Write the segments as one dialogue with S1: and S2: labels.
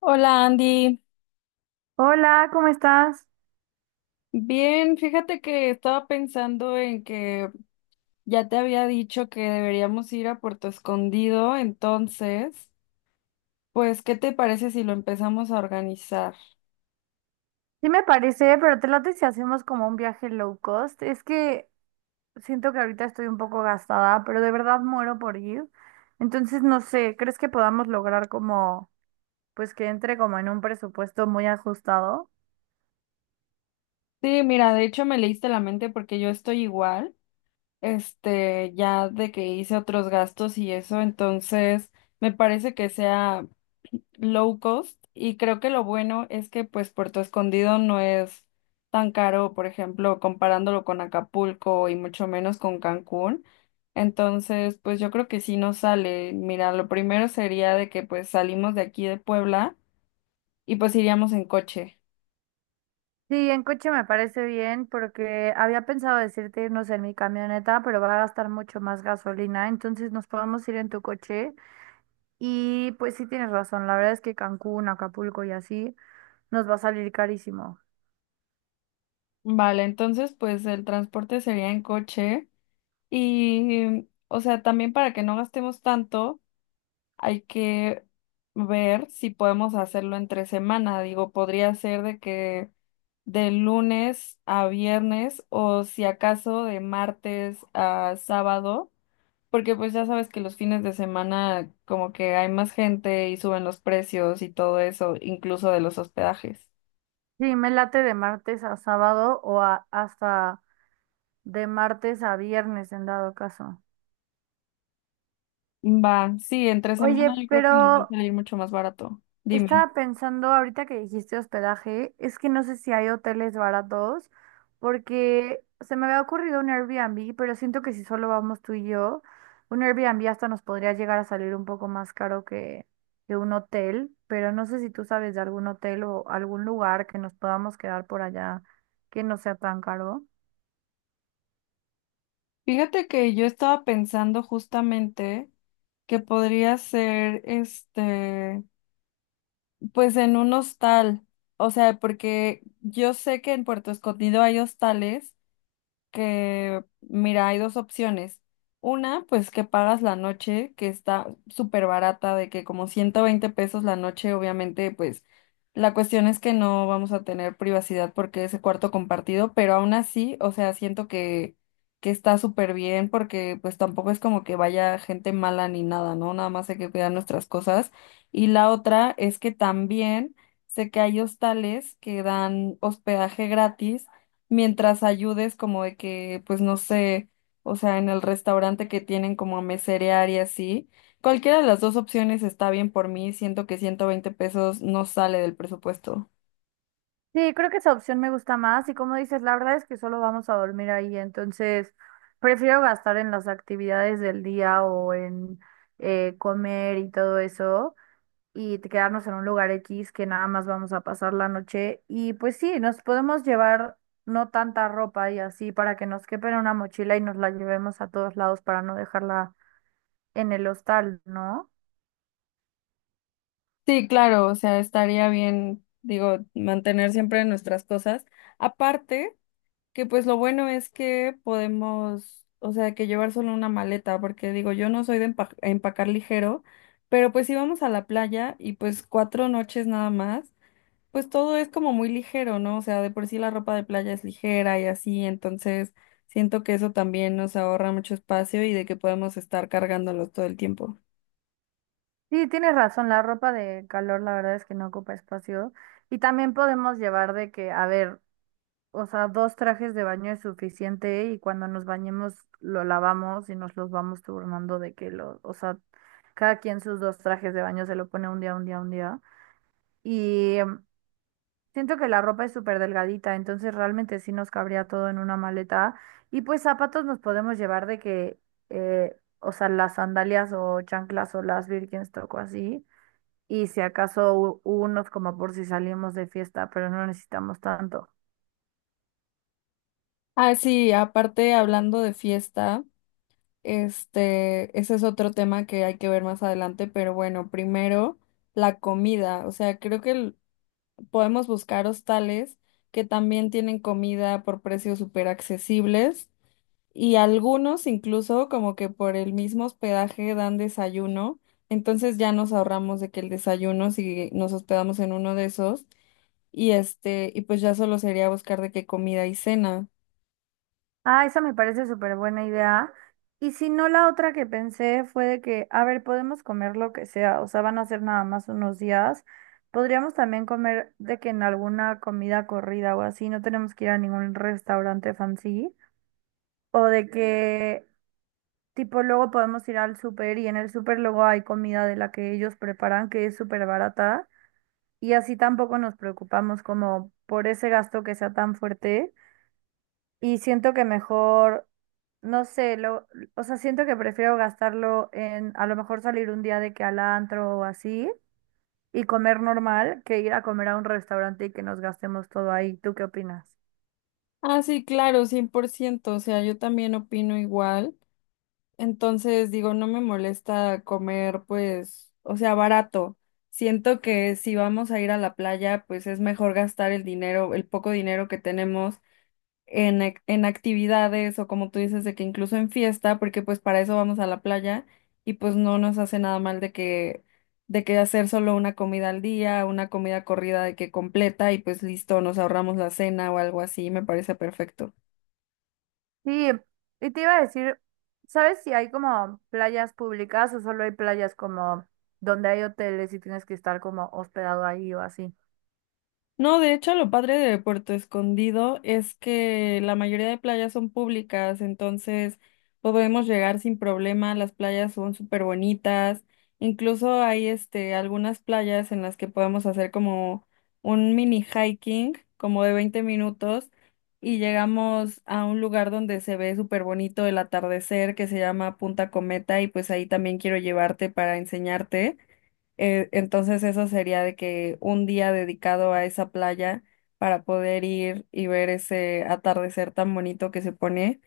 S1: Hola Andy,
S2: Hola, ¿cómo estás?
S1: bien, fíjate que estaba pensando en que ya te había dicho que deberíamos ir a Puerto Escondido, entonces, pues, ¿qué te parece si lo empezamos a organizar?
S2: Sí me parece, pero te late si hacemos como un viaje low cost. Es que siento que ahorita estoy un poco gastada, pero de verdad muero por ir. Entonces, no sé, ¿crees que podamos lograr como, pues que entre como en un presupuesto muy ajustado?
S1: Sí, mira, de hecho me leíste la mente porque yo estoy igual. Ya de que hice otros gastos y eso, entonces me parece que sea low cost y creo que lo bueno es que pues Puerto Escondido no es tan caro, por ejemplo, comparándolo con Acapulco y mucho menos con Cancún. Entonces, pues yo creo que sí nos sale. Mira, lo primero sería de que pues salimos de aquí de Puebla y pues iríamos en coche.
S2: Sí, en coche me parece bien porque había pensado decirte irnos en mi camioneta, pero va a gastar mucho más gasolina, entonces nos podemos ir en tu coche y pues sí tienes razón, la verdad es que Cancún, Acapulco y así nos va a salir carísimo.
S1: Vale, entonces pues el transporte sería en coche. Y, o sea, también para que no gastemos tanto, hay que ver si podemos hacerlo entre semana. Digo, podría ser de que de lunes a viernes o si acaso de martes a sábado, porque pues ya sabes que los fines de semana como que hay más gente y suben los precios y todo eso, incluso de los hospedajes.
S2: Sí, me late de martes a sábado o hasta de martes a viernes en dado caso.
S1: Va, sí, entre
S2: Oye,
S1: semana yo creo que nos va a
S2: pero
S1: salir mucho más barato. Dime.
S2: estaba pensando ahorita que dijiste hospedaje, es que no sé si hay hoteles baratos, porque se me había ocurrido un Airbnb, pero siento que si solo vamos tú y yo, un Airbnb hasta nos podría llegar a salir un poco más caro que un hotel, pero no sé si tú sabes de algún hotel o algún lugar que nos podamos quedar por allá que no sea tan caro.
S1: Fíjate que yo estaba pensando justamente que podría ser pues en un hostal, o sea, porque yo sé que en Puerto Escondido hay hostales que, mira, hay dos opciones. Una, pues que pagas la noche, que está súper barata, de que como 120 pesos la noche, obviamente, pues la cuestión es que no vamos a tener privacidad porque es el cuarto compartido, pero aún así, o sea, siento que está súper bien porque pues tampoco es como que vaya gente mala ni nada, ¿no? Nada más hay que cuidar nuestras cosas. Y la otra es que también sé que hay hostales que dan hospedaje gratis mientras ayudes como de que, pues no sé, o sea, en el restaurante que tienen como a meserear y así. Cualquiera de las dos opciones está bien por mí, siento que 120 pesos no sale del presupuesto.
S2: Sí, creo que esa opción me gusta más y como dices, la verdad es que solo vamos a dormir ahí, entonces prefiero gastar en las actividades del día o en comer y todo eso y quedarnos en un lugar X que nada más vamos a pasar la noche y pues sí, nos podemos llevar no tanta ropa y así para que nos quepa en una mochila y nos la llevemos a todos lados para no dejarla en el hostal, ¿no?
S1: Sí, claro, o sea, estaría bien, digo, mantener siempre nuestras cosas. Aparte, que pues lo bueno es que podemos, o sea, que llevar solo una maleta, porque digo, yo no soy de empacar ligero, pero pues íbamos a la playa y pues 4 noches nada más. Pues todo es como muy ligero, ¿no? O sea, de por sí la ropa de playa es ligera y así, entonces siento que eso también nos ahorra mucho espacio y de que podemos estar cargándolos todo el tiempo.
S2: Sí, tienes razón, la ropa de calor la verdad es que no ocupa espacio. Y también podemos llevar de que, a ver, o sea, dos trajes de baño es suficiente y cuando nos bañemos lo lavamos y nos los vamos turnando de que lo, o sea, cada quien sus dos trajes de baño se lo pone un día, un día, un día. Y siento que la ropa es súper delgadita, entonces realmente sí nos cabría todo en una maleta. Y pues zapatos nos podemos llevar de que, o sea, las sandalias o chanclas o las Birkenstock o así. Y si acaso unos como por si salimos de fiesta, pero no necesitamos tanto.
S1: Ah, sí, aparte hablando de fiesta, ese es otro tema que hay que ver más adelante, pero bueno, primero la comida, o sea, creo que podemos buscar hostales que también tienen comida por precios súper accesibles. Y algunos incluso como que por el mismo hospedaje dan desayuno, entonces ya nos ahorramos de que el desayuno si nos hospedamos en uno de esos y este y pues ya solo sería buscar de qué comida y cena.
S2: Ah, esa me parece súper buena idea. Y si no, la otra que pensé fue de que, a ver, podemos comer lo que sea, o sea, van a ser nada más unos días. Podríamos también comer de que en alguna comida corrida o así, no tenemos que ir a ningún restaurante fancy. O de que, tipo, luego podemos ir al súper y en el súper luego hay comida de la que ellos preparan que es súper barata. Y así tampoco nos preocupamos como por ese gasto que sea tan fuerte. Y siento que mejor, no sé, lo, o sea, siento que prefiero gastarlo en a lo mejor salir un día de que al antro o así y comer normal que ir a comer a un restaurante y que nos gastemos todo ahí. ¿Tú qué opinas?
S1: Ah, sí, claro, 100%, o sea, yo también opino igual. Entonces digo, no me molesta comer pues, o sea, barato. Siento que si vamos a ir a la playa, pues es mejor gastar el dinero, el poco dinero que tenemos en, en actividades o como tú dices, de que incluso en fiesta, porque pues para eso vamos a la playa y pues no nos hace nada mal de que hacer solo una comida al día, una comida corrida de que completa y pues listo, nos ahorramos la cena o algo así, me parece perfecto.
S2: Sí, y te iba a decir, ¿sabes si hay como playas públicas o solo hay playas como donde hay hoteles y tienes que estar como hospedado ahí o así?
S1: No, de hecho, lo padre de Puerto Escondido es que la mayoría de playas son públicas, entonces podemos llegar sin problema, las playas son súper bonitas, incluso hay algunas playas en las que podemos hacer como un mini hiking, como de 20 minutos, y llegamos a un lugar donde se ve súper bonito el atardecer que se llama Punta Cometa y pues ahí también quiero llevarte para enseñarte. Entonces eso sería de que un día dedicado a esa playa para poder ir y ver ese atardecer tan bonito que se pone.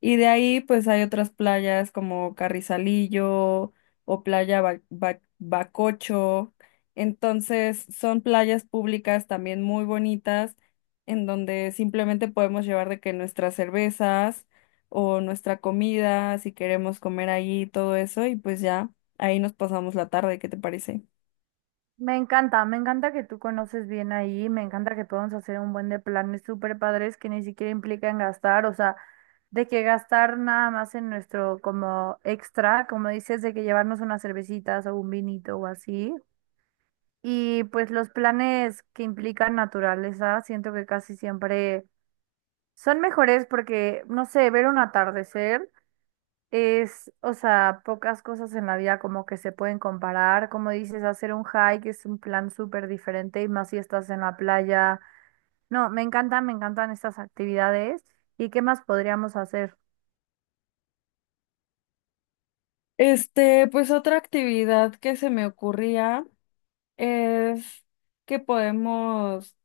S1: Y de ahí pues hay otras playas como Carrizalillo o Playa Bacocho. Entonces son playas públicas también muy bonitas en donde simplemente podemos llevar de que nuestras cervezas o nuestra comida, si queremos comer ahí, todo eso y pues ya. Ahí nos pasamos la tarde, ¿qué te parece?
S2: Me encanta que tú conoces bien ahí, me encanta que podamos hacer un buen de planes súper padres que ni siquiera implican gastar, o sea, de que gastar nada más en nuestro como extra, como dices, de que llevarnos unas cervecitas o un vinito o así. Y pues los planes que implican naturaleza, siento que casi siempre son mejores porque, no sé, ver un atardecer. Es, o sea, pocas cosas en la vida como que se pueden comparar. Como dices, hacer un hike es un plan súper diferente y más si estás en la playa. No, me encantan estas actividades. ¿Y qué más podríamos hacer?
S1: Pues otra actividad que se me ocurría es que podemos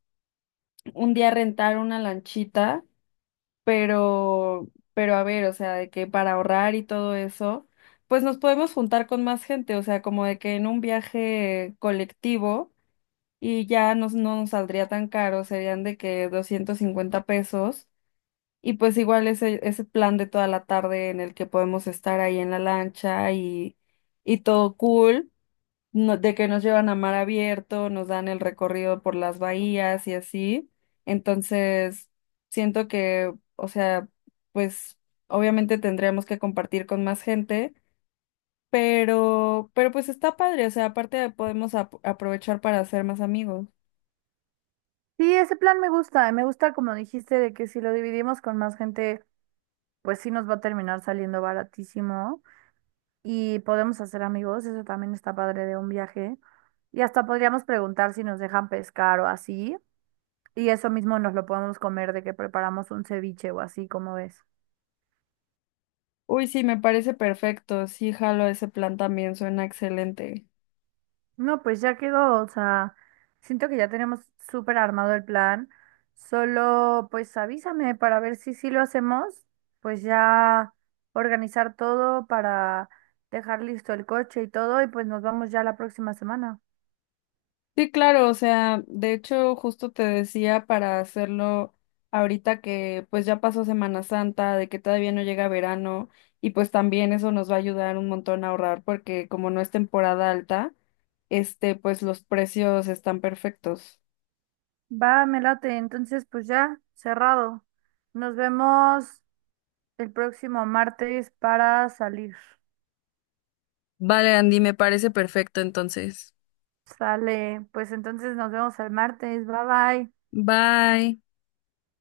S1: un día rentar una lanchita, pero a ver, o sea, de que para ahorrar y todo eso, pues nos podemos juntar con más gente, o sea, como de que en un viaje colectivo y ya nos, no nos saldría tan caro, serían de que 250 pesos. Y pues igual ese plan de toda la tarde en el que podemos estar ahí en la lancha y todo cool, de que nos llevan a mar abierto, nos dan el recorrido por las bahías y así. Entonces, siento que, o sea, pues obviamente tendríamos que compartir con más gente, pero pues está padre, o sea, aparte podemos aprovechar para hacer más amigos.
S2: Sí, ese plan me gusta. Me gusta, como dijiste, de que si lo dividimos con más gente, pues sí nos va a terminar saliendo baratísimo y podemos hacer amigos. Eso también está padre de un viaje. Y hasta podríamos preguntar si nos dejan pescar o así. Y eso mismo nos lo podemos comer de que preparamos un ceviche o así, como ves?
S1: Uy, sí, me parece perfecto, sí, jalo ese plan también, suena excelente.
S2: No, pues ya quedó, o sea, siento que ya tenemos súper armado el plan. Solo, pues avísame para ver si sí lo hacemos, pues ya organizar todo para dejar listo el coche y todo, y pues nos vamos ya la próxima semana.
S1: Sí, claro, o sea, de hecho justo te decía para hacerlo ahorita que pues ya pasó Semana Santa, de que todavía no llega verano y pues también eso nos va a ayudar un montón a ahorrar porque como no es temporada alta, este pues los precios están perfectos.
S2: Va, me late, entonces pues ya, cerrado. Nos vemos el próximo martes para salir.
S1: Vale, Andy, me parece perfecto entonces.
S2: Sale, pues entonces nos vemos el martes. Bye bye.
S1: Bye.